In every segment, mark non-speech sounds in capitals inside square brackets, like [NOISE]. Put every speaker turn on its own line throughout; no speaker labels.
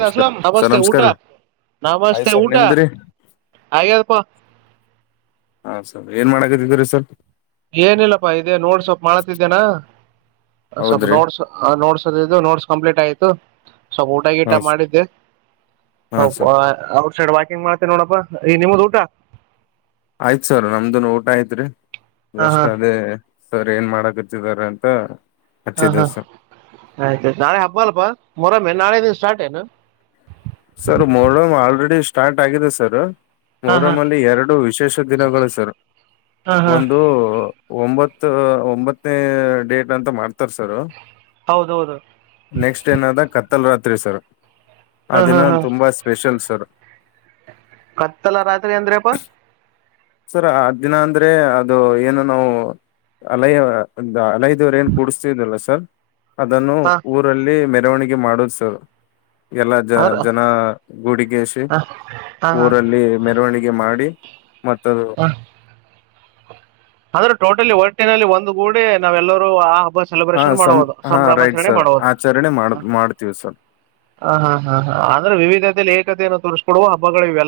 ನಮಸ್ಕಾರ
ಲ
ಸರ್
ನಮಸ್ತೆ
ನಮಸ್ಕಾರ
ಊಟ
ರೀ ಆಯ್ತ್
ನಮಸ್ತೆ
ಸರ್
ಊಟ
ನಿಮ್ದ್ರಿ
ಆಪ್ಪ
ಹಾ ಏನ್ ಮಾಡಕದಿದ ರೀ ಸ್ವಲ್ಪ
ಏನಿಲ್ಲಪ್ಪಾ ಇದೇ ನೋಡ್ ಸ್ವಲ್ಪ್ ಮಾಡತಿದ್ದೇನಾ ಸ್ವಲ್ಪ
ಹೌದ್ರಿ
ನೋಡ್ಸ ನೋಡ್ಸ ನೋಟ್ಸ್ ಕಂಪ್ಲೀಟ್ ಆಯ್ತು ಸ್ವಲ್ಪ ಊಟ
ಹಾ
ಗೀಟ
ಸ-
ಮಾಡಿದ್ದೆ
ಹಾ ಸರ್
ಔಟ್ ಸೈಡ್ ಹೆಂಗ ಮಾಡ್ತೇ ನೋಡಪ್ಪಾ ಈ ನಿಮ್ಮ್ದ ಊಟ
ಆಯ್ತ್ ಸರ್ ನಮ್ದುನ್ ಊಟ ಆಯ್ತ್ರಿ
ಹಾ
ಎಷ್ಟ
ಹಾ
ಅದೇ ಸರ್ ಏನ್ ಮಾಡಕೆ ದ್ದಾರೆ ಅಂತ
ಹಾ
ಹಚ್ಚಿದ್ದೆ
ಹಾ
ಸರ್
ಆಯ್ತಾಯಯ್ತು ನಾಳೆ ಹಬ್ಬ ಅಲ್ಲಪ್ಪಾ ಊರ ನಾಳೆ ದಿನ ಸ್ಟಾರ್ಟ್ ಏನು
ಸರ್ ಮೋರ್ ಆಲ್ರೆಡಿ ಸ್ಟಾರ್ಟ್ ಆಗಿದೆ ಸರ್
ಹಾ ಹಾ
ಮೊರಮಲ್ಲಿ ಎರಡು ವಿಶೇಷ ದಿನಗಳು ಸರ್
ಹಾ ಹಾ
ಒಂದು ಒಂಬತ್ತು ಒಂಬತ್ತನೇ ಡೇಟ್ ಅಂತ ಮಾಡ್ತ
ಹೌದೌದು
ನೆಕ್ಸ್ಟ್ ಏನಾದ ಕತ್ತಲ್ ರಾತ್ರಿ ಸರ್
ಹಾ ಹಾ
ಅದಿನ
ಹಾ
ತುಂಬಾ ಸ್ಪೆಷಲ್ ತ್ತ
ಕತ್ತಲ್ಲ ರಾತ್ರಿ ಅಂದ್ರೆಪ್ಪ
ಸರ್ ಆ್ ದಿನ ಅಂದ್ರೆ ಅದು ಏನು ನಾವು ಅಲ್ಲಯ ಹಲೈದ್ವರೆ ಏನ್ ಕೂಡ್ತಿದಲ್ಲ ಸರ್ ಅದನ್ನು
ಹಾ
ಊರಲ್ಲಿ ಮ ಮೆರವಣಿಗೆ ಮಾಡೋುದು ಸರ್ ಎಲ್ಲ ಜ
ಅದ್ರ
ಜನ ಗುಡಿಿಗೆಸಿ
ಹಾ ಹಾ
ಊರಲ್ಲಿ ಮೆರವಣಿಗೆ ಮಾಡಿ ಮತ್ತದು
ಹಾ ಅಂದ್ರೆ ಟೋಟಲಿ ಒಟ್ಟಿನಲ್ಲಿ ಒಂದು ಗೂಡಿ ನಾವೆಲ್ಲರೂ ಆ
ಹಾ
ಸೆಲೆಬ್ರೇಷನ್
ಸಂ
ಮಾಡುದು
ಹಾ ರೈಟ್
ಸಂಭ್ರಮಾಚರಣೆ
ಸರ್
ಮಾಡುದು
ಆಚರಣೆ ಮಾಡ ಮಾಡ್ತೀವಿ ಸರ್
ಹ ಹ್ರೆ ವಿವಿ ಏಕತೆಯನ್ನು ತೋರಿಸಿಕೊುವ ಹಬ್ಗಳಿವೆಲ್ಲ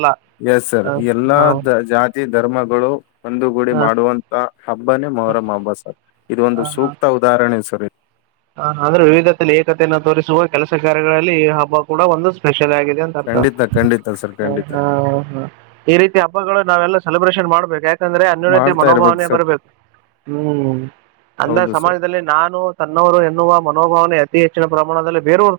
ಎಸ್ ಸರ್ ಎಲ್ಲಾ ದ ಜಾತಿ ಧರ್ಮಗಳು ಒಂದು ಗುಡಿ
ಹಾ,
ಮಾಡುವಂತ ಹಬ್ಬಾನೇ ಮೊಹರಮ್ಮ ಹಬ್ಬ ಸರ್ ಇದು ಒಂದು ಸೂಕ್ತ ಉದಾಹರಣೆ ಸರ್ ಇ
ಹ ಅಂದ್ರೆ ವಿವಿಧದಲ್ಲಿ ಏಕತೆಯನ್ನ ತೋರಿಸುವ ಕೆಲಸ ಕಾರ್ಯಗಳಲ್ಲಿ ಈ ಹಬ್ಬ ಕೂಡ ಒಂದು ಸ್ಪ ಆ ಅಂತ ಅರ್ಥ
ಖಂಡಿತ ಖಂಡಿತ ಸರ್
ಹ
ಖಂಡಿತ
ಹ ಹ ಈ ರೀತಿ ಹಬ್ಬಗಳು ನಾವೆಲ್ಲ ಸೆಬ್ರೇನ್ ಮಾಡ್ಬೇಕು ಂದ್ರೆ ಅನ್ಯೋನತಿ
ಮಾಡ್ತಾ ಇರ್ಬೇಕು
ಮನೋಭಾವನೆ
ಸರ್
ಬರಬೇಕು ಹ್ಮ್ ಅಂದ್ರ
ಹೌದು ಸರ್
ಸಮಾಜದಲ್ಲಿ ನಾನು ಎನ್ನುವ ಮನೋಭಾವನೆ ಅತಿ ಹೆಚ್ಚಿನ ಪ್ರಮಾಣದಲ್ಲಿ ಬೇರೂರ್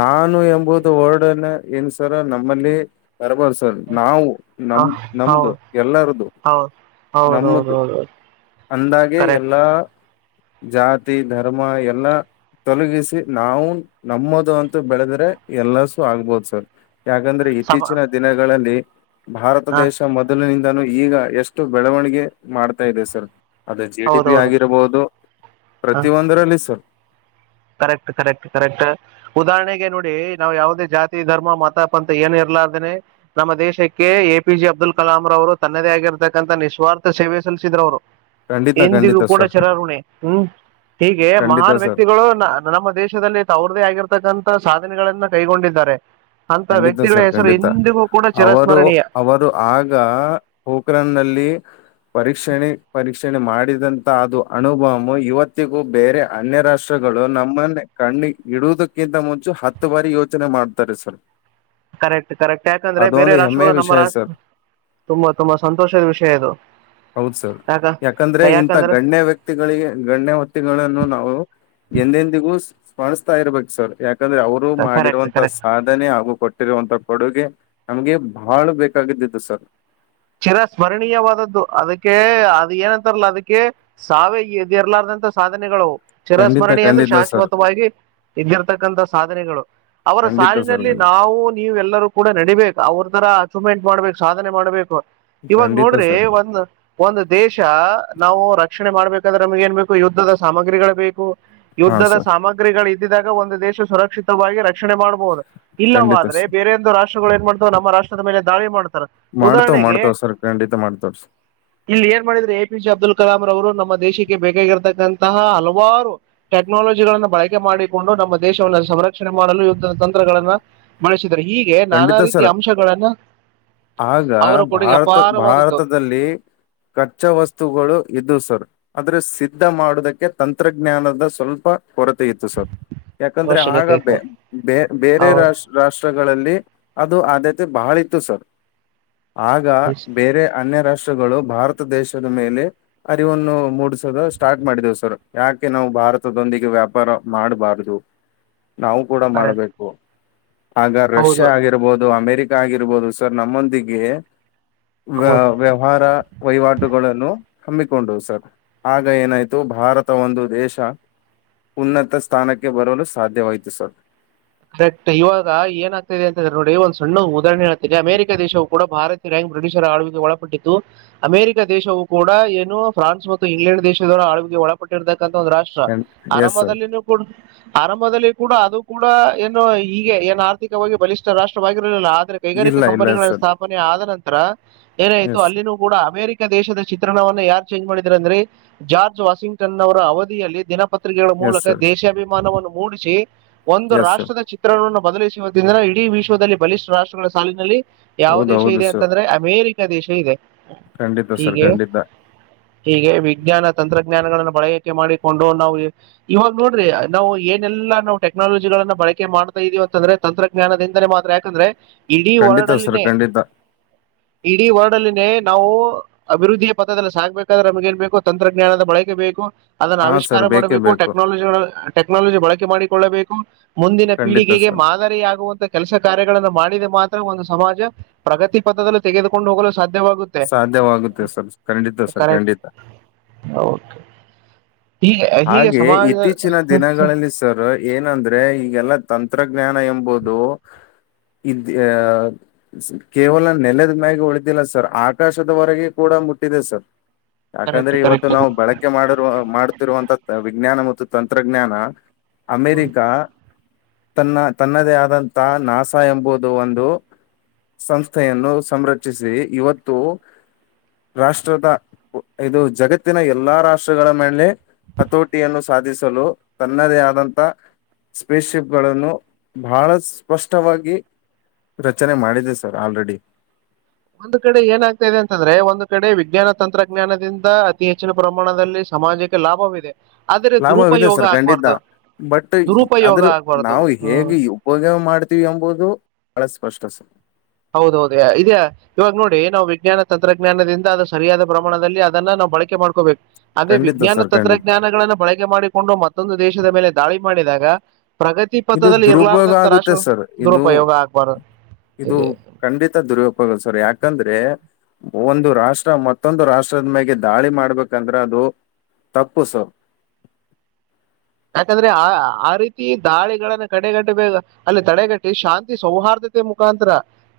ನಾನು ಎಂಬುದು ಹೊರ್ಡನೆ ಏನ್ಸರ ನಮ ನಮ್ಮಲ್ಲಿ ಬರ್ಬಾರದು ಸರ್ ನಾವು ನಮ
ಹ ಹೌದು
ನಮ್ದು ಎಲ್ಲಾರದು
ಹೌದು ಹೌದೌದು
ನಮ್ಮದು
ಹೌದು
ಅಂದಾಗೆ
ಕರೆಕ್ಟ್
ಎಲ್ಲಾ ಜಾತಿ ಧರ್ಮ ಎಲ್ಲಾ ತೊಲಗಿಸಿ ನಾವು ನಮ್ಮದು ಅಂತೂ ಬೆಳದ್ರೆ ಎಲ್ಲಸು ಆಗ್ಬೋದು ಸರ್ ಯಾಕಂದ್ರೆ
ಸಮ
ಇತ್ತೀಚಿನ ದಿನಗಳಲ್ಲಿ ಭಾರತ
ಹ
ದೇಶ ಮೊದಲಿನಿಂದ ನಾನು ಈಗ ಎಷ್ಟು ಬೆಳವಣಿಗೆ ಮಾಡ್ತಾ ಇದೆ ಸರ್ ಅದು ಜಿ ಡಿ ಪಿ
ಹೌದೌದು
ಆಗಿರಬಹುದು
ಹ
ಪ್ರತಿಿಯ ಒಂದರಲ್ಲಿ ಸರ್
ಕರೆಕ್ಟ್ ಕರೆಕ್ಟ್ ಕರೆಕ್ಟ್ ಉದಾಹರಣೆಗೆ ನೋಡಿ ನಾ್ ಯಾವವುದೇ ಜಾತಿ ಧರ್ಮ ಮತ ಪಂಥ ಏನು ಇರ್ಲಾರ್ದೇನೆ ನಮ್ಮ ದೇಶಕ್ಕೆ A P J Abdul Kalam ರ ಅವರು ತನ್ನದೇ ಆಗಿರ್ತಕ್ಕಂಂತ ನಿಸ್ವಾರ್ಥ ಸೇವೆ ಸಲ್ಲಿಸಿದ್ರ ಅವರು
ಖಂಡಿತ
ಎಂದಿಗು
ಖಂಡಿತ
ಕೂಡ
ಸರ್
ಶರಾರಋಣಿ ಹ್ಮ್ ಹೀಗೆ
ಖಂಡಿತ
ಮಹಾನ್
ಸರ್
ವ್ಯಕ್ತಿಗಳು ನಮ್ಮ ದೇಶದಲ್ಲಿ ತ ಅವ್ರದೇ ಆಗಿರ್ತಕ್ಕಂತಥ ಸಾಧನೆಗಳನ್ನ ಕೈಗೊಂಡಿದ್ದಾರೆ ಅಂತ
ಖಂಡಿತ
ವ್ಯಕ್ತಿಗಳ
ಸರ್
ಹೆಸರು
ಖಂಡಿತ
ಇಂದಿಗೂ ಕೂಡ
ಅವರು
ಚಿರಸ್ಮರಣೀಯ
ಅವರು ಆಗ ಹೋಕ್ರನ್ ನಲ್ಲಿ ಪರೀಕ್ಷಣೆ ಪರೀಕ್ಷಣೆ ಮಾಡಿದಂತ ಅದು ಅನುಭವಮ ಇವತ್ತಿಗೂ ಬೇರೆ ಅನ್ಯ ರಾಷ್ಟ್ರಗಳು ನಮ್ಮನ್ನ ಕಣ್ಣಿ ಇಡುವುದಕ್ಕಿಂತ ಮುಂಚೆ ಹತ್ತು ಬಾರಿ ಯೋಚನೆ ಮಾಡ್ತಾರೆ ಸರ್
ಕರೆಕ್ಟ್ ಕರೆಕ್ಟ್ ಯಾಕಂದ್ರೆ ಬೇರೆ
ಅದೊಂದು ಹೆಮ್ಮೆ
ರಾಷ್ಟ್ರಗಳು ನಮ್ಮ
ವಿಷಯ ಸರ್
ರಾಷ್ಟ್ರ ತುಂಬಾ ತುಂಬಾ ಸಂತೋಷದ ವಿಷಯ ಇದು
ಹೌದು ಸರ್
ಯಾಕ
ಯಾಕಂದ್ರೆ ಇಂತ
ಯಾಕಂದ್ರ
ಗಣ್ಯ ವ್ಯಕ್ತಿಗಳಿಗೆ ಗಣ್ಯ ಹೊತ್ತಿಗಳನ್ನು ನಾವು ಎಂದೆಂದಿಗೂ ಮಾಡಿಸತಾ ಇರ್ಬೇಕು ಸರ್ ಯಾಕೆ ಯಾಕಂದ್ರೆ ಅವರು
ಕರೆಕ್ಟ್
ಮಾಡಿರುವಂತ
ಕರೆಕ್ಟ್
ಸಾಧ್ಯ ಕೊಟ್ಟಿರುವಂತ ಕೊಡುಗೆ ನಮ್ಗೆ ಬಾಳ ಬೇಕಾಗಿದ್ದು ಸರ್.
ಚಿರ ಸ್ಮರಣೀಯವಾದದ್ದು ಅದಕ್ಕೆ ಅದ ಏನಂತಾರಲ್ಲ ಅದಕ್ಕೆ ಸಾವೇ ಇ ಇರ್ಲಾರ್ದಂತ ಸಾಧನೆಗಳು.
ಖಂಡಿತ
ಚಿರಸ್ಮರಣಿ ಅಂದ್ರೆ
ಖಂಡಿತ ಸರ್
ಶಾಶ್ವತವಾಗಿ ಇದ್ದಿರ್ತಕ್ಕಂತಥ ಸಾಧನೆಗಳು ಅವರ
ಖಂಡಿತ ಸರ್
ಸಾಲಿನಲ್ಲಿ
ಖಂಡಿತ
ನಾವು ನೀವು ಎಲ್ಲರೂ ಕೂಡ ನಡೀಬೇಕಕ್ ಅವ್ರ ತರ. ಸುಮೆಂಟ್ ಮಾಡ್ಬೇಕು ಸಾಧನೆ ಮಾಡ್ಬೇಕು. ಇವಾಗ
ಖಂಡಿತ
ನೋಡ್ರಿ
ಸರ್
ಒಂದ ಒಂದ ದೇಶ ನಾವು ರ. ರಿಕ್ಷಣೆ ಮಾಡಬೇಕಾದ್ರೆ ನಮ್ಗೆ ಏನ್ೇಕು ಯುದ್ಧದ ಸಾಮಗ್ರಿಗಳು ಬೇಕು.
ಹಾ
ಯುದ್ಧದ
ಸರ್
ಸಾಮಗ್ರಿಗಳು ಇದ್ದಿದಾಗ. ಒಂದು ದೇಶ ಸುರಕ್ಷಿತವಾಗಿ ರಕ್ಷಣೆ ಮಾಡ. ಹುದು
ಖಂಡಿತ
ಇಲ್ಲವಾದ್ರೆ
ಸರ್
ಬೇರೆ ಒಂದು ರಾಷ್ಟ್ರ. ಏ ಮಾಡ್ ನ ರಾಷ್ಟ್ರದೇಲೆ ದಾಳಿ ಮಾಡತ.
ಮಾಡ್ತಾವ್
ಉದಾಹರಣೆಗೆ.
ಮಾಡ್ತಾವ್ ಸರ್ ಖಂಡಿತ ಮಾಡ್ತಾವ್ ಸರ್
ಇಲ್ಲಿ ಏನ್ ಮಾಡಿದ್ರೆ ಎಪಿ ಜಿ ಅಬ್ದುಲ್ ಕಲಾಂ. ಅವ ನಮ್ಮ ದೇಶಕ್ಕೆ ಬೇಕಾಗಿರತಕ್ಕಂತಹ ಹಲವಾರು ಟೆಕ್ನಾಲಜಿಗಳನ್ನು ಬಳಕೆ ಮಾಡಿಕೊಂಡು ನಮ್ಮ ದೇಶವನ್ನು ಸಂರಕ್ಷಣೆ ಮಾಡಲು ಯುದ್ಧದ ತಂತ್ರಗಳನ್ನು ಬಳಸ. ಅ್ರೆ ಹೀಗೆ ನಾನಾ
ಖಂಡಿತ
ರೀತಿ
ಸರ್
ಅಂಶಗಳಗಳನ್ನು
ಆಗ
ಅವರ ಕೊಡುಗೆ
ಭಾರತ
ಅಪಾರವಾದದ್ದು
ಭಾರತದಲ್ಲಿ ಕಚ್ಚಾ ವಸ್ತುಗಳು ಇದು ಸರ್. ಆದ್ರೆ ಸಿದ್ಧ ಮಾಡುದಕ್ಕೆ ತಂತ್ರಜ್ಞಾನದ ಸ್ವಲ್ಪ. ಕೊರತೆ ಇತ್ತು ಸರ್ ಯಾಕಂದ್ರೆ ಆಗ
ಅವಶ್ಯಕತೆ
ಬ
ಇತ್ತು
ಬ ಬೇರೆ
ಅವ್ರ
ರಾಷ್ಟ ರಾಷ್ಟ್ರ. ಗಳಲ್ಲಿ. ಅದು ಆದ್ಯತೆ ಬಹಳ ಇತ್ತು ಸರ್. ಆಗ ಬೇರೆ ಅನ್ಯ ರಾಷ್ಟ್ರ. ಗಳು ಭಾರತ ದೇಶದ ಮೇಲೆ ಅರಿವನ್ನು ಮೂಡಿಸದ ಸ್ಟಾರ್ಟ್ ಮಾಡಿದವು ಸರ್ ಯಾಕೆ ನಾವು ಭಾರತದೊಂದಿಗೆ ವ್ಯಾಪಾರ ಮಾಡಬಾರ್ದದು. ನಾವು ಕೂಡ ಮಾಡ್ಬೇಕು. ಹಾಗ. ರಷ್ಯ
ಹೌದು
ಆಗಿರಬಹುದು ಅಮೆರಿಕ. ಆಗಿರಬಹದು ಸರ್ ನಮ್ಮೊಂದಿಗೆ. ವ
ಹೌದು
ವ್ಯವಹಾರ ವಹಿವಾಟುಗಳನ್ನು. ಹಮ್ಮಿಕೊಂಡು ಸರ್ ಆಗ ಏನಾಯ್ತು ಭಾರತ ಒಂದು ದೇಶ ಉನ್ನತ ಸ್ಥಾನಕ್ಕೆ ಬರಲು ಸಾಧ್ಯವಾಯತು ಸರ್.
ಕರೆಕ್ಟ್ ಇವಾಗ ಏನ ಆಾಗ್ತದೆ ಅಂತಂದ್ರೆ ನೋಡಿ ಒಂದ್ ಸಣ್ಣ ಉದಾಹರಣೆ ಆಗ್ತದೆ ಅಮೆರಿಕ ದೇಶವು ಕೂಡ ಭಾರತೀಯ ರ್ಯಾಂಕ್ ಬ್ರಿಟಿಷರ ಆಡುವಿಗೆ ಒಳಪಟ್ಟಿತ್ತು ಅಮೆರಿಕಾ ದೇಶವುೂ ಕೂಡ ಏನು ಫ್ರಾನ್ಸ್ ಮತ್ತು ಇಂಗ್ಲೆಂಡ್ ದೇಶದವರ ಆಳ್ಡಿಗೆ ಒಳಪಟ್ಟಿದಾಗ. ಒಂದು ರಾಷ್ಟ್ರ
ಎಸ್ ಸರ್
ಆರಂಭದಲ್ಲಿನೂ ಕೂಡ ಆರಂಭದಲ್ಲಿ. ಕೂಡ ಅದು ಕೂಡ. ಎಏನುೋ. ಈಗ ಏನ್ ಆರ್ಥಿಕವಾಗಿ ಬಲಿಷ್ಠ. ರಾಷ್ಟ್ರವಾದಿ. ಆದರೆ ಕೈಗಾರಿಕಾ
ಇಲ್ಲ ಇಲ್ಲ
ಕಂಪನಿಗಳಲ್ಲಿ
ಸರ್
ಸ್ಥಾಪನೆ ಆದ ನಂತರ. ತ್ರರ ಏನಾಯ್ತು
ಎಸ್
ಅಲ್ಲಿನೂ ಕೂಡ ಅಮೇರಿಕ ದೇಶದ ಚಿತ್ರಣವವನ್ನು ಯಾರ್ ಚೇಂಜ್ ಮಾಡಿದ್ರ ಅಂದ್ರೆ ಜಾರ್ಜ್ ವಾಷಿಂಗ್ಟನ್ ಅವರ ಅವಧಿಯಲ್ಲಿ ದಿನ ಪತ್ರಿಕೆಗಳ
ಎಸ್
ಮೂಲಕ
ಸರ್
ದೇಶಾಭಿಮಾನವನ್ನು ಮೂಡಿಸಿ ಒಂದು
ಎಸ್ ಸರ್
ರಾಷ್ಟ್ರ ಬದಲಿಸುವುದಂದ ಇಡೀ ವಿಶ್ವದಲ್ಲಿ ಬಲಿಷ್ಠ ರಾಷ್ಟ್ರಗಳ ಸಾಲಿನಲ್ಲಿ ಯಾವ
ಹೌದು
ದೇಶ
ಹೌದು
ಇದೆ
ಸರ್
ಅಂತಂದ್ರೆ ಅಮೇರಿಕ ದೇಶ ಇದೆ
ಖಂಡಿತ ಸರ್
ಹೀಗೆ
ಖಂಡಿತ
ಹೀಗೆ ವಿಜ್ಞಾನ ತಂತ್ರಜ್ಞಾನಗಳಗಳನ್ನು ಬಳಕೆ ಮಾಡಿಕೊಂಡು ನಾವು ಇವಾಗ ನೋಡ್ರಿ ನಾವು ಏನೆಲ್ಲಾ ನಾವು ಟೆಕ್ನಾಲಜಿ ಗಳನ್ನ ಬಳಕೆ ಮಾಡ್ತಾ ಇದೀವಿ ಅಂತಂದ್ರೆ ತಂತ್ರಜ್ಞಾನದಿಂದಲೇ ಮಾತ್ರ ಯಾಕಂದ್ರೆ ಇಡೀ
ಖಂಡಿತ ಸರ್
ಹೊರಡಲ್ಲಿನೇ
ಖಂಡಿತ
ಇಡೀ ವರ್ಲ್ಡ್ ಅಲ್ಲಿನೇ ನಾವು ಅಭಿವೃದ್ಧಿಯ ಪಥದಲ್ಲಿ ಸಾಾಗ್ಬೇಕಾದ್ರೆ ನಮಗ ನ್ ಬೇಕು ತಂತ್ರಜ್ಞಾನದ ಬಳಕೆ ಬೇಕು ಅದನ್ನ
ಹಾ
ಆವಿಷ್ಕಾರ
ಸರ್ ಬೇಕೇ
ಮಾಡಬೇಕು
ಬೇಕು
ಟೆಕ್ನಾಲಜಿ ಟೆಕ್ನಾಲಜಿ ಬಳಕೆ ಮಾಡಿ ಕೊಳ್ಳಬೇಕು ಮುಂದಿನ
ಖಂಡಿತ
ಪೀಳಿಗೆಗೆ
ಸರ್
ಮಾದರಿಯಾಗುವಂತಹ ಕೆಲಸ ಕಾರ್ಯ ಗಳನ್ನು ಮಾಡಿದೆ ಮಾತ್ರ ಒಂದು ಸಮಾಜ ಪ್ರಗತಿ ಪಥದಲ್ಲಿ ತೆಗೆದುಕೊಂಡು ಹೋಗಲು ಸಾಧ್ಯ
ಸಾಧ್ಯವಾಗುತ್ತೆ ಸರ್ ಖಂಡಿತ ಸರ್
ಕರೆಕ್ಟ್
ಖಂಡಿತ
ಓಕೆ. ಹೀಗೆ ಹೀಗೆ
ಹಾಗೆ
ಸಮಾಜ
ಇತ್ತೀಚಿನ ದಿನಗಳಲ್ಲಿ ಸರ್ ಏನಂದ್ರೆ ಈಗೆಲ್ಲ ತಂತ್ರಜ್ಞಾನ ಎಂಬುದು ಇದಹ ಕೇವಲ ನೆಲದ ಮ್ಯಾಗ ಉಳಿದಿಲ್ಲ ಸರ್ ಆಕಾಶದವರೆಗೆ ಕೂಡ ಮುಟ್ಟಿದೆ ಸರ್
ಕರೆಕ್ಟ್
ಯಾಕಂದ್ರೆ ಇವತ್ತು
ಕರೆಕ್ಟ್
ನಾವು ಬಳಕೆ ಮಾಡ ಮಾಡ ವಿಜ್ಞಾನ ಮತ್ತು ತಂತ್ರಜ್ಞಾನ ಅಮೇರಿಕಾ ತನ್ನ ತನ್ನದೇ ಆದಂತ ನಾಸಾ ಎಂಬುದು ಒಂದು ಸಂಸ್ಥೆಯನ್ನು ಸಂರಕ್ಷಿಸಿ ಇವತ್ತು ರಾಷ್ಟ್ರದ ಇದು ಜಗತ್ತಿನ ಎಲ್ಲಾ ರಾಷ್ಟ್ರಗಳ ಮೇಲೆ ಹತೋಟಿಯನ್ನು ಸಾಧಿಸಲು ತನ್ನದೇ ಆದಂಥ ಸ್ಪೇಸ್ಶಿಪ್ಗಳನ್ನು ಬಹಳ ಸ್ಪಷ್ಟವಾಗಿ ರಚನೆ ಮಾಡಿದೆ ಸರ್ ಆಲ್ರೆಡಿ
ಒಂದು ಕಡೆ ಏನಾಗ್ತಾ ಇದೆ ಅಂತಂದ್ರೆ ಒಂದು್ ಕಡೆ ವಿಜ್ಞಾನ ತಂತ್ರಜ್ಞಾನದಿಂದ ಅತಿ ಹೆಚ್ಚಿನ ಪ್ರಮಾಣದಲ್ಲಿ ಸಮಾಜಕ್ಕೆ ಲಾಭವಿದೆ ಆದರೆ
ಲಾಭವಿದೆ
ದುರುಪಯೋಗ
ಸರ್ ಖಂಡಿತ
ಆಗ್ಬಾರ್ದು
ಬಟ್
ದುರುಪಯೋಗ
ಆದ್ರ
ಆಗ್ಬಾರ್ದು
ನಾವು
ಹ್ಮ್
ಹೇಗೆ ಉಪಯ ಮಾಡ್ತ ಎಂಬುದು ಬಹಳ ಸ್ಪಷ್ಟ ಸ
ಹೌದೌದು ಇದ್ಯಾ ಇವಾಗ ನೋಡಿ ನಾವು ವಿಜ್ಞಾನ ತಂತ್ರಜ್ಞಾನದಿಂದ ಅದು ಸರಿಯಾದ ಪ್ರಮಾಣದಲ್ಲಿ ಅದನ್ನ ನಾವು ಬಳಕೆ ಮಾಡ್ಕೋಬೇಕು ಅದೇ
ಖಂಡಿತ
ವಿಜ್ಞಾನ
ಸರ್ ಖಂಡಿತ
ತಂತ್ರಜ್ಞಾನಗಳನ್ನ ಬಳಕೆ ಮಾಡಿಕೊಂಡು ಮತ್ತ ಮತ್ತೊಂದು ದೇಶದ ಮೇಲೆ ದಾಳಿ ಮಾಡಿದಾಗ ಪ್ರಗತಿ
ಇದು
ಪಥದಲ್ಲಿ
ದುರುಪಯೋಗ ಆಗುತ್ತೆ
ಇರ್ಲಾರ್ದಂತರಾಷ್ಟು
ಸರ್ ಇದು
ದುರುಪಯೋಗ ಆಗ್ಬಾರ್ದ
ಇದು ಖಂಡಿತ ದುರ್ಯೋಪೋಗ ಸರ್ ಯಾಕಂದ್ರೆ ಒಂದು ರಾಷ್ಟ್ರ ಮತ್ತೊಂದು ರಾಷ್ಟ್ರದ ಮೇಲೆ ದಾಳಿ ಮಾಡ್ಬೇಕಂದ್ರೆ ಅದು ತಪ್ಪು ಸರ್
ಯಾಕಂದ್ರೆ ಆ ಆ ರೀತಿ ದಾಳಿಗಳನ್ನ ಕಡೆಗಟ್ಟಬೇಕ ಅಲ್ಲಿ ತಡೆಗಟ್ಟಿ ಶಾಂತಿ ಸೌಹಾರ್ದತೆ ಮುಖಾಂತರ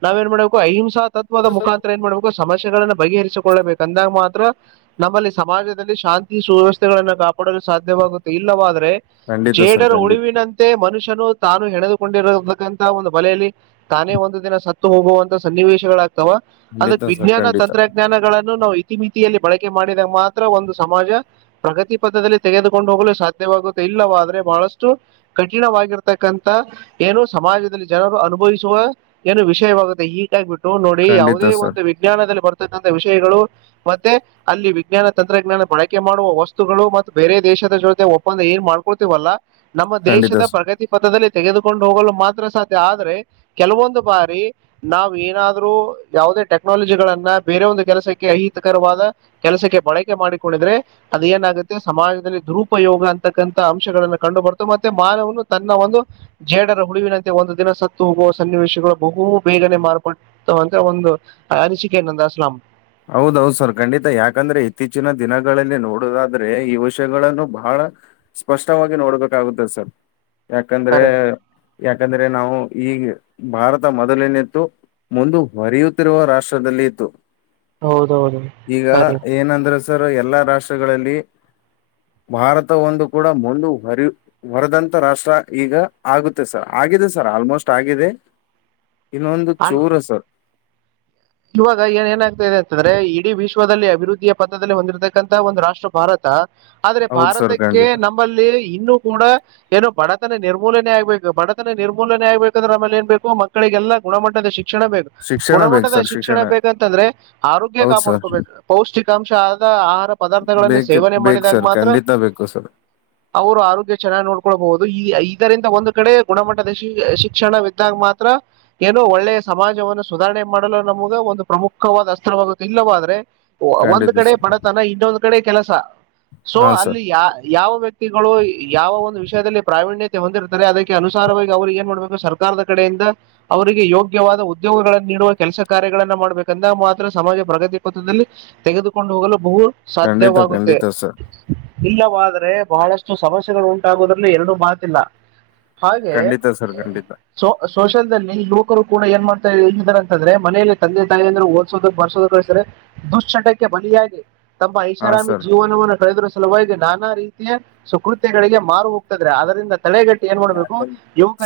ನಾವ್ ಏನ್ ಮಾಡ್ಬೇಕು ಅಹಿಂಸಾ ತ್ವದ ಮುಖಾಂತರ ಏನು ಮಾಡಬೇಕು ಸಮಾ ಗಳನ್ನು ಬಗೆಹರಿಸಿಕೊಳ್ಳಬೇಕು ಅಂದಾಗ ಮಾತ್ರ ನಮ್ಮಲ್ಲಿ ಸಮಾಜದಲ್ಲಿ ಶಾಂತಿ ಸುವ್ಯವಸ್ಥೆಗಳನ್ನು ಕಾಪಾಡಲು ಸಾಧ್ಯವಾಗುತ್ತೆ ಇಲ್ಲವಾದ
ಖಂಡಿತ ಸರ್
ಜೇಡರ್
ಖಂಡಿತ
ಉಳಿವಿನಂತೆ ಮನುಷ್ಯನು ತಾನು ಹೆಣೆದುಕೊಂಡಿರತಕ್ಕಂತಹ ಒಂದು ಬಲೆಯಲ್ಲಿ ತಾನೇ ಒಂದು ದಿನ ಸತ್ತು ಹೋಗುವಂತ ಸನ್ನಿವೇಶಗಳ ಅಥವಾ
ಖಂಡಿತ
ಅದಕ್
ಸರ್
ವಿಜ್ಞಾನ
ಖಂಡಿತ
ತಂತ್ರಜ್ಞಾನಗಳನ್ನು ನಾವು ಇತಿಮಿತಿ ಬಳಕೆ ಮಾಡಿದಾಗ ಮಾತ್ರ ಒಂದು ಸಮಾಜ ಪ್ರಗತಿ ಪಥದಲ್ಲಿ ತೆಗೆದುಕೊಂಡು ಹೋಗಲು ಸಾಧ್ಯವಾಗುತ್ತ ಇಲ್ಲವಾದ್ರೆ ಬಹಳಷ್ಟು ಕಠಿಣವಾಗಿರ್ತಕ್ಕಂತ ಏನು ಸಮಾಜದಲ್ಲಿ ಜನರು ಅನುಭವಿಸುವ ಏನು ವಿಷಯವಾಗುತ್ತೆ ಹೀಗಾಗಿ ಬಿಟ್ಟು ನೋಡಿ
ಖಂಡಿತ
ಯಾವುದೇ
ಸರ್
ಒಂದು ವಿಜ್ಞಾನದಲ್ಲಿ ಬರ್ತಕ್ಕಂತಥ ವಿಷಯಗಳು ಮತ್ತೆ ಅಲ್ಲಿ ವಿಜ್ಞಾನ ತಂತ್ರಜ್ಞಾನ ಬಳಕೆ ಮಾಡುವ ವಸ್ತುಗಳು ಮತ್ತು ಬೇರೆ ದೇಶದ ಜೊತೆ ಒಪ್ಪಂದ ಏನು ಮಾಡ್ಕೊಳ್ತೀವಲ್ಲ ನಮ್ಮ
ಖಂಡಿತ
ದೇಶದ
ಸರ್
ಪ್ರಗತಿ ಪಥದಲ್ಲಿ ತೆಗೆದುಕೊಂಡು ಹೋಗಲು ಮಾತ್ರ ಸಾಧ್ಯ ಆದ್ರೆ ಕೆಲವೊಂದು ಬಾರಿ ನಾವವು ಏನಾದ್ರೂ ಯಾವುದೇ ಟೆಕ್ನಾಲಜಿಗಳನ್ನ ಬೇರೆ ಒಂದು ಕೆಲಸಕ್ಕೆ ಅಹಿತಕರವಾದ ಕೆಲಸಕ್ಕೆ ಬಳಕೆ ಮಾಡಿಕೊಂಡಿದ್ರೆ ಅದ ಏನಾಗುತ್ತೆ ಸಮಾಜದಲ್ಲಿ ದುರುಪಯೋಗ ಅಂತ ತಕ್ಕಂತಥ ಅಂಶಗಳನ್ನ ಕಂಡು ಬರ್ತವೆ ಮತ್ತೆ ಮಾನವನು ತನ್ನ ಒಂದು ಜೇಡರ ಹುಳಿವಿನಂತೆ ಒಂದು ದಿನ ಸತ್ತು ಹೋಗುವ ಸನ್ನಿವೇಶಗಳು ಬಹು ಬೇಗನೆ ಮಾರ್ಪಡ್ತ ಅಂತ ಒಂದು ಅನಿಸಿಕೆ ನಂದ ಅಸ್ಲಾಂ
ಹೌದೌದು ಸರ್ ಖಂಡಿತ ಯಾಕಂದ್ರೆ ಇತ್ತೀಚಿನ ದಿನಗಳಲ್ಲಿ ನೋಡುದಾದ್ರೆ ಈ ವಿಷಯಗಳನ್ನು ಬಹಳ ಸ್ಪಷ್ಟವಾಗಿ ನೋಡ್ಬೇಕಾಗುತ್ತದೆ ಸರ್ ಯಾಕಂದ್ರೆ
ಕರೆ
ಯಾಕಂದ್ರೆ ನಾವು ಈಗ ಭಾರತ ಮೊದಲೇನಿತ್ತು ಮುಂದಹರಿಯುತ್ತಿರುವ ರಾಷ್ಟ್ರದಲ್ಲಿ ಇತ್ತು
ಹೌದೌದು
ಈಗ
ಸರಿ
ಏನಂದ್ರೆ ಸರ್ ಎಲ್ಲಾ ರಾಷ್ಟ್ರಗಳಲ್ಲಿ ಭಾರತ ಒಂದು ಕೂಡ ಮುಂದು ಹೊರಿ ಹೊರದಂತ ರಾಷ್ಟ್ರ ಈಗ ಆಗುತ್ತೆ ಸರ್ ಆಗಿದೆ ಸರ್ ಆಲ್ಮೋಸ್ಟ್ ಆಗಿದೆ ಇನ್ನೊಂದು
ಅಲ್ಲ
ಚೂರ ಸರ್
ಇವಾಗ ಏನ್ ಏನಾಗ್ತಾ ಇದೆ ಅಂತಂದ್ರೆ ಇಡೀ ವಿಶ್ವದಲ್ಲಿ ಅಭಿವೃದ್ಧಿಯ ಪಥದಲ್ಲಿ ಹೊಂದಿರತಕ್ಕಂಥ ಒಂದು ರಾಷ್ಟ್ರ ಭಾರತ ಆದ್ರೆ
ಹೌದು ಸರ್
ಭಾರತಕ್ಕೆ
ಖಂಡಿತ
ನಮ್ಮಲ್ಲಿ ಇನ್ನುೂ ಕೂಡ ಏನು ಬಡತನ ನಿರ್ಮೂಲನೆ ಆಗ್ಬೇಕು ಬಡತನ ನಿರ್ಮೂಲನೆ ಆಗ್ಬೇಕಂದ್ರ ಆಮೇಲೆ ಏನ್ಬೇಕು ಮಕ್ಕಳಿಗೆಲ್ಲ ಗುಮಟ್ಟದ ಶಿ ಶಿಕ್ಷಣ ಬೇಕು
ಶಿಕ್ಷಣ ಬೇಕು
ಗುಣಮಟ್ಟದ
ಸರ್
ಶಿ ಶಿಕ್ಷಣ ಬೇಕಂತಂದ್ರೆ ಆರೋಗ್ಯ
ಹೌದು ಸರ್
ಕಾಪಾಡ್ಕೋಬೇಕು ಪೌಷ್ಟಿಕಾಂಶ ಆದ ಆಹಾರ ಪದಾರ್ಥಗಳನ್ನು
ಬೇಕ
ಸೇವನೆ
ಬೇಕು
ಮಾಡಿದಾಗ
ಸರ್
ಮಾತ್ರ
ಖಂಡಿತ ಬೇಕು ಸರ್
ಅವರು ಆರೋಗ್ಯ ಚೆನ್ನಾಗಿ ನೋಡ್ಕೊಳ್ಬಹುದು ಇದರಿಂದ ಒಂದು ಕಡೆ ಗುಣಮಟ್ಟದ ಶಿಕ್ಷಣವಿದ್ದಾಗ ಮಾತ್ರ ಏನೋ ಒಳ್ಳೆಯ ಸಮಾಜವನ್ನು ಸುಧಾರಣೆ ಮಾಡಲು ನಮಗೆ ಒಂದು ಪ್ರಮುಖವಾದ ಅಸ್ತ್ರವಾಗುತ್ತೆ ಇಲ್ಲವಾದ್ರೆ ಒಂದ್
ಖಂಡಿತ
ಕಡೆ
ಸರ್
ಬಡತನ ಇನ್ನೊಂದ್ ಕಡೆ ಕೆಲಸ ಸೊ
ಹಾ ಸರ್
ಅಲ್ಲಿ ಯಾ ಯಾವ ವ್ಯಕ್ತಿಗಳು ಯಾವ ಒಂದು ವಿಷಯದಲ್ಲಿ ಪ್ರಾವೀಣ್ಯತೆ ಹೊಂದಿರ್ತಾರೆ ಅದಕ್ಕೆ ಅನುಸಾರವಾಗಿ ಅವರು ಏನ್ ಮಾಡ್ಬೇಕು ಸರ್ಕಾರದ ಕಡೆಯಿಂದ ಅವರಿಗೆ ಯೋಗ್ಯವಾದ ಉದ್ಯೋಗಗಳನ್ನು ನೀಡುವ ಕೆಲಸ ಕಾರ್ಯಗಳನ್ನ ಮಾಡ್ಬೇಕಂದ ಮಾತ್ರ ಸಮಾಜ ಪ್ರಗತಿ ಪಥದಲ್ಲಿ ತೆಗೆದುಕೊಂಡು ಹೋಗಲು ಬಹು
ಖಂಡಿತ
ಸಾಧ್ಯವಾಗುತ್ತೆ
ಖಂಡಿತ ಸರ್
ಇಲ್ಲವಾದರೆ ಬಹಳಷ್ಟು ಸಮಸ್ಯೆಗಳುಟ ವುದ್ರಲ್ಲಿ ಎರಡು ಮಾತಿಲ್ಲ ಹಾಗೆ
ಖಂಡಿತ ಸರ್ ಖಂಡಿತ
ಸೋಷಲ್ದಲ್ಲಿ ಗೂ ಮಕ್ಕರು ಕೂಡ ಏನ್ ಮಾಡತಾ ಇದಾರೆ ಅಂತಂದ್ರೆ ಮನೇೆಯಲ್ಲಿ ತಂದೆ, ತಾಯಿ ಅಂದ್ರೆ ಓದಸೋದ ಬರ್ಸೋದ ಅಂದ್ರೆ, ದುಶ್ಚಟಕ್ಕೆ ಬಲಿಯಾಗಿ ತಮ್ಮ
ಹಾ
ಐಷಾರಾಮಿ
ಸರ್
ಜೀವನವನ್ನು ಕಳೆದರ ಸಲುವಾಗಿ, ನಾ ರೀತಿಯ ಸುಕೃತ್ಯಗಳಿಗೆ ಮಾರು ಹೋಗ್ತ ಇದಾರೆ. ಅದರಿಂದ, ತಡೆಗಟ್ಟಿ ಏನ್ ಮಾಡ್ಬೇಕು
ಯಾಕ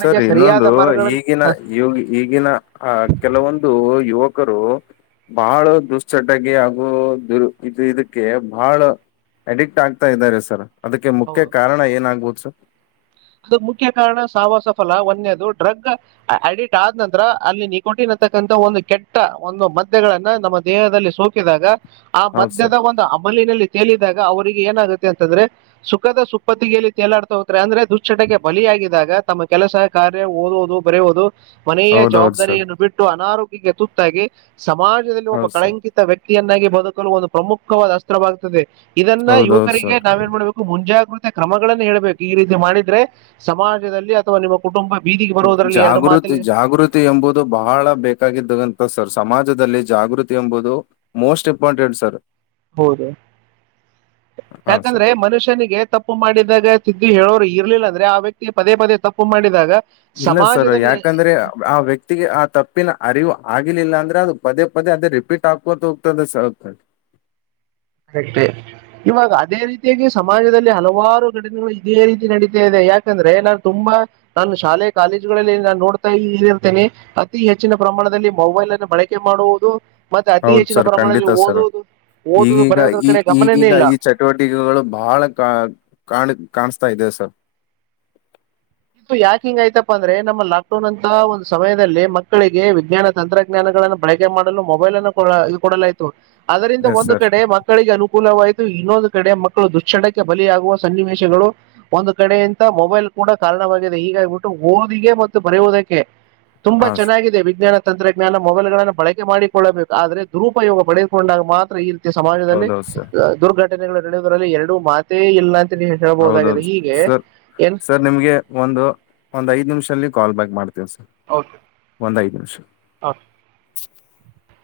ಸರ್ ಇನ್ನೊಂದು,
ಸರಿಯಾದ ಮಾರ್ಗಗಳಲ್ಲಿ
ಈಗಿನ ಈ ಈಗಿನ ಆ ಕೆಲವೊಂದು, ಯುವಕರು ಬಹಳ ದುಶ್ಚಟಕ್ಕೆ, ಹಾಗೂ ದು, ಇ ಇದಕ್ಕೆ. ಬಹಳ ಅಡಿಕ್ಟ್ ಆಗ್ತಾ ಇದ್ದಾರೆ ಸರ್. ಅದಕ್ಕೆ
ಹೌದು
ಮುಖ್ಯ ಕಾರಣ ಏನಾಗಬಹುದು. ಸ
ಅದು ಮುಖ್ಯ ಕಾರಣ ಸವಾಸ ಫಲ ಒನ್ನೆದು ಡ್ರಗ್ ಅಡಿಕ್ಟ್ ಆದ ನಂತರ, ಅಲ್ಲಿ ನಿಕೋಟಿತಕ್ಕಂತ ಒಂದು ಕೆಟ್ಟ ಒಂದು ಮದ್ದಗಳನ್ನ ನಮ್ಮ ದೇಹದಲ್ಲಿ ಸೋಕಿದಾಗ, ಆ
ಹೌದು ಸರ್
ಮಧ್ಯದ ಒಂದು ಅಮಲಿನಲ್ಲಿ, ತೇಲಿದಾಗ ಅವ್ರರಿಗೆ ಏನಾಗುತ್ತೆ ಅಂತಂದ್ರೆ ಸುಖದ ಸುಪ್ಪತ್ತಿಗೆಲ್ಲಿ ತೇಲಾಡ್ತಾ ಹೋಗ್ತಾರೆ. ಅಂದ್ರೆ ದು ಶಕ್ಷಟಗೆ ಬಲಿಯಾಗಿದ್ದಾಗ ತಮ್ಮ, ಕೆಲಸ, ಕಾರ್ಯ ಓದುವುದು, ಬರೆಯುವುದು, ಮನೆಯ
ಹೌದೌದು ಸರ್
ಜವಾಬ್ದಾರಿಯನ್ನು ಬಿಟ್ಟು. ಅನಾರೋಗ್ಯ ಗೆ ತುತ್ತಾಗಿ, ಸಮಾಜದಲ್ಲಿ ಒಬ್ಬ
ಹೌದು ಸರ್
ಕಳಂಕಿತ ವ್ಯಕ್ತಿ, ವ್ಯಕ್ತಿಯನ್ನಾಗಿ ಬದುಕಲು ಒಂದು ಪ್ರಮುಖವಾದ ಅಸ್ತ್ರವಾಗುತ್ತದೆ. ಇದನ್ನ
ಹೌದೌದು ಸರ್
ಯುವಕರಿಗೆ ನಾವೇನ್ ಮಾಡ್ಬೇಕು, ಮುಂಜಾಗೃತಿ ಕ್ರಮಗಳಗಳನ್ನು ಹೇಳ್ಬೇಕು. ಈ ರೀತಿ ಮಾಡ ದ್ರೆ ಸಮಾಜದಲ್ಲಿ ಅಥವಾ, ನಿಮ್ಮ ಕುಟುಂಬ, ಬೀದಿಗೆ ಬರೋದ್ರಲ್ಲಿ ಎರಡು
ಜಾಗೃತಿ,
ಮಾತಲ್ಲಿ
ಜಾಗೃತಿ ಎಂಬುದು ಬಹಳ ಬೇಕಾಗಿದ್ದ. ಗಂತ ಸರ್ ಸಮಾಜದಲ್ಲಿ ಜಾಗೃತಿ ಎಂಬುದು ಮೋಸ್ಟ್ ಇಂಪಾರ್ಟೆಂಟ್ ಸರ್.
ಹೌದು
ಹಾ ಸರ್
ಯಾಕಂದ್ರೆ ಮನುಷ್ಯನಿಗೆ ತಪ್ಪು ಮಾಡಿದಾಗ, ತಿ ದಿ ಹೇಳೋರು ಇರ್ಲಿಲ್ಲ ಅಂದ್ರೆ, ಆ ವ್ಯಕ್ತಿ ಪದೇ ಪದೇ ತಪ್ಪು ಮಾಡಿದಾಗ,
ಇಲ್ಲ ಸರ್
ಸಮಾಜದಲ್ಲಿ
ಯಾಕಂದ್ರೆ ಆ ವ್ಯಕ್ತಿಗೆ, ಆ ತಪ್ಪಿನ ಅರಿವು, ಆಗ್ಲಿಲ್ಲ ಅಂದ್ರೆ ಅದು ಪದೇ ಪದೇ ಅದೇ ರಿಪೀಟ್ ಆಗ್ಕೋತ ಹೋಗ್ತದೆ ಸರ್.
ಕರೆಕ್ ಇವಾಗ ಅದೇ ರೀತಿಯಾಗಿ ಸಮಾಜದಲ್ಲಿ ಹಲವಾರು ಘಟನೆಗಳು ಇದೇ ರೀತಿ ನಡೀತಾ ಇದೆ. ಯಾಕಂದ್ರೆ ನಾನು ತುಂಬಾ ನಾನು ಶಾಲೆ ಕಾಲೇಜುಗಳಲ್ಲಿ ನಾನು ನೋಡ್ತಾ ಇರ್ತೇನೆ. ಅತಿ ಹೆಚ್ಚಿನ ಪ್ರಮಾಣದಲ್ಲಿ ಮೊಬೈಲ್ ಅನ್ನು ಬಳಕೆ ಮಾಡುವುದು. ಮತ್ತೆ ಅತಿ
ಹೌದು
ಹೆಚ್ಚಿನ
ಸರ್
ಪ್ರಮಾಣದಲ್ಲಿ
ಖಂಡಿತ ಸರ್
ಓದುವುದು. ಓದುದು
ಈಗೀಗ
ಬರೆಯೋದ್ರ
ಈ
ಕಡೆ ಗಮನನೇ
ಈಗೀಗ
ಇಲ್ಲ
ಈ ಚಟುವಟಿಕೆಗಳು, ಬಹಳ ಕ ಕಾಣ ಕಾಣಸಾಗ್ ತದೇ ಸರ್.
ಇದು ಯಾಕೆ ಹಿಂಗ ಆ್ತಪ್ಪ ಅಂದ್ರೆ ನಮ್ಮ ಲಾಕ್ಡೌನ್ ಅಂತ ಒಂದು ಸಮಯದಲ್ಲಿ. ಮಕ್ಕಳಿಗೆ ವಿಜ್ಞಾನ, ತಂತ್ರಜ್ಞಾನಗಳನ್ನ, ಬಳಕೆ ಮಾಡಲು ಮೊಬೈಲ್ ಅನ್ನು ಕೊ ಕೊಡಲಾಯ್ತು. ಅದರಿಂದ
ಎಸ್
ಒಂದು
ಸರ್
ಕಡೆ ಮಕ್ಕಳಿಗೆ ಅನುಕೂಲವಾಯಿತು. ಇನ್ನೊಂದು ಕಡೆ ಮಕ್ಕಳ ದುಶ್ಣಕ್ಕೆ ಬಲಿಯಾಗುವ ಸನ್ನಿವೇಶಗಳು. ಒಂದು ಕಡೆಯಂತ ಮೊಬೈಲ್ ಕೂಡ ಕಾರಣವಾಗಿದೆ. ಹಗಾಗಬಿಟ್ಟು ಓದಿಗೆ, ಮತ್ತು ಬರೆಯೋದಕ್ಕೆ, ತುಂಬಾ
ಹಾ ಸರ್
ಚೆನ್ನಾಗಿದೆ ವಿಜ್ಞಾನ. ತಂತ್ರಜ್ಞಾನ ಮೊಬೈಲ್ ಗಳನ್ನು ಬಳಕೆ ಮಾಡಿಕೊಳ್ಳಬೇಕು. ಆದ್ರೆ ದುರುಪಯೋಗ ಪಡೆದುಕೊಂಡಾಗ ಮಾತ್ರ ಇ ಸಮಾಜದಲ್ಲಿ
ಹೌದೌದು ಸರ್
ದುರ್ಘಟನೆ, [UNINTELLIGIBLE] ಡುದರಲ್ಲಿ ಎರಡು ಮಾತೇ ಇಲ್ಲ ಅ ತಿಲ್ಲಿ ಹೇಳಬಹುದಾಗಿದೆ
ಹೌದೌದು
ಹೀಗೆ
ಸರ್
ಏನ್
ಸರ್ ನಿಮ್ಗೆ ಒಂದು ಒಂದ್ ಐದು ನಿಮಿಷದಲ್ಲಿ ಕಾಲ್ ಬ್ಯಾಕ್ ಮಾಡ್ತೀವಿ ಸರ್.
ಓಕೆ
ಒಂದ್ ಐದ್ ನಿಮಿಷ್
ಆ
[INAUDIBLE]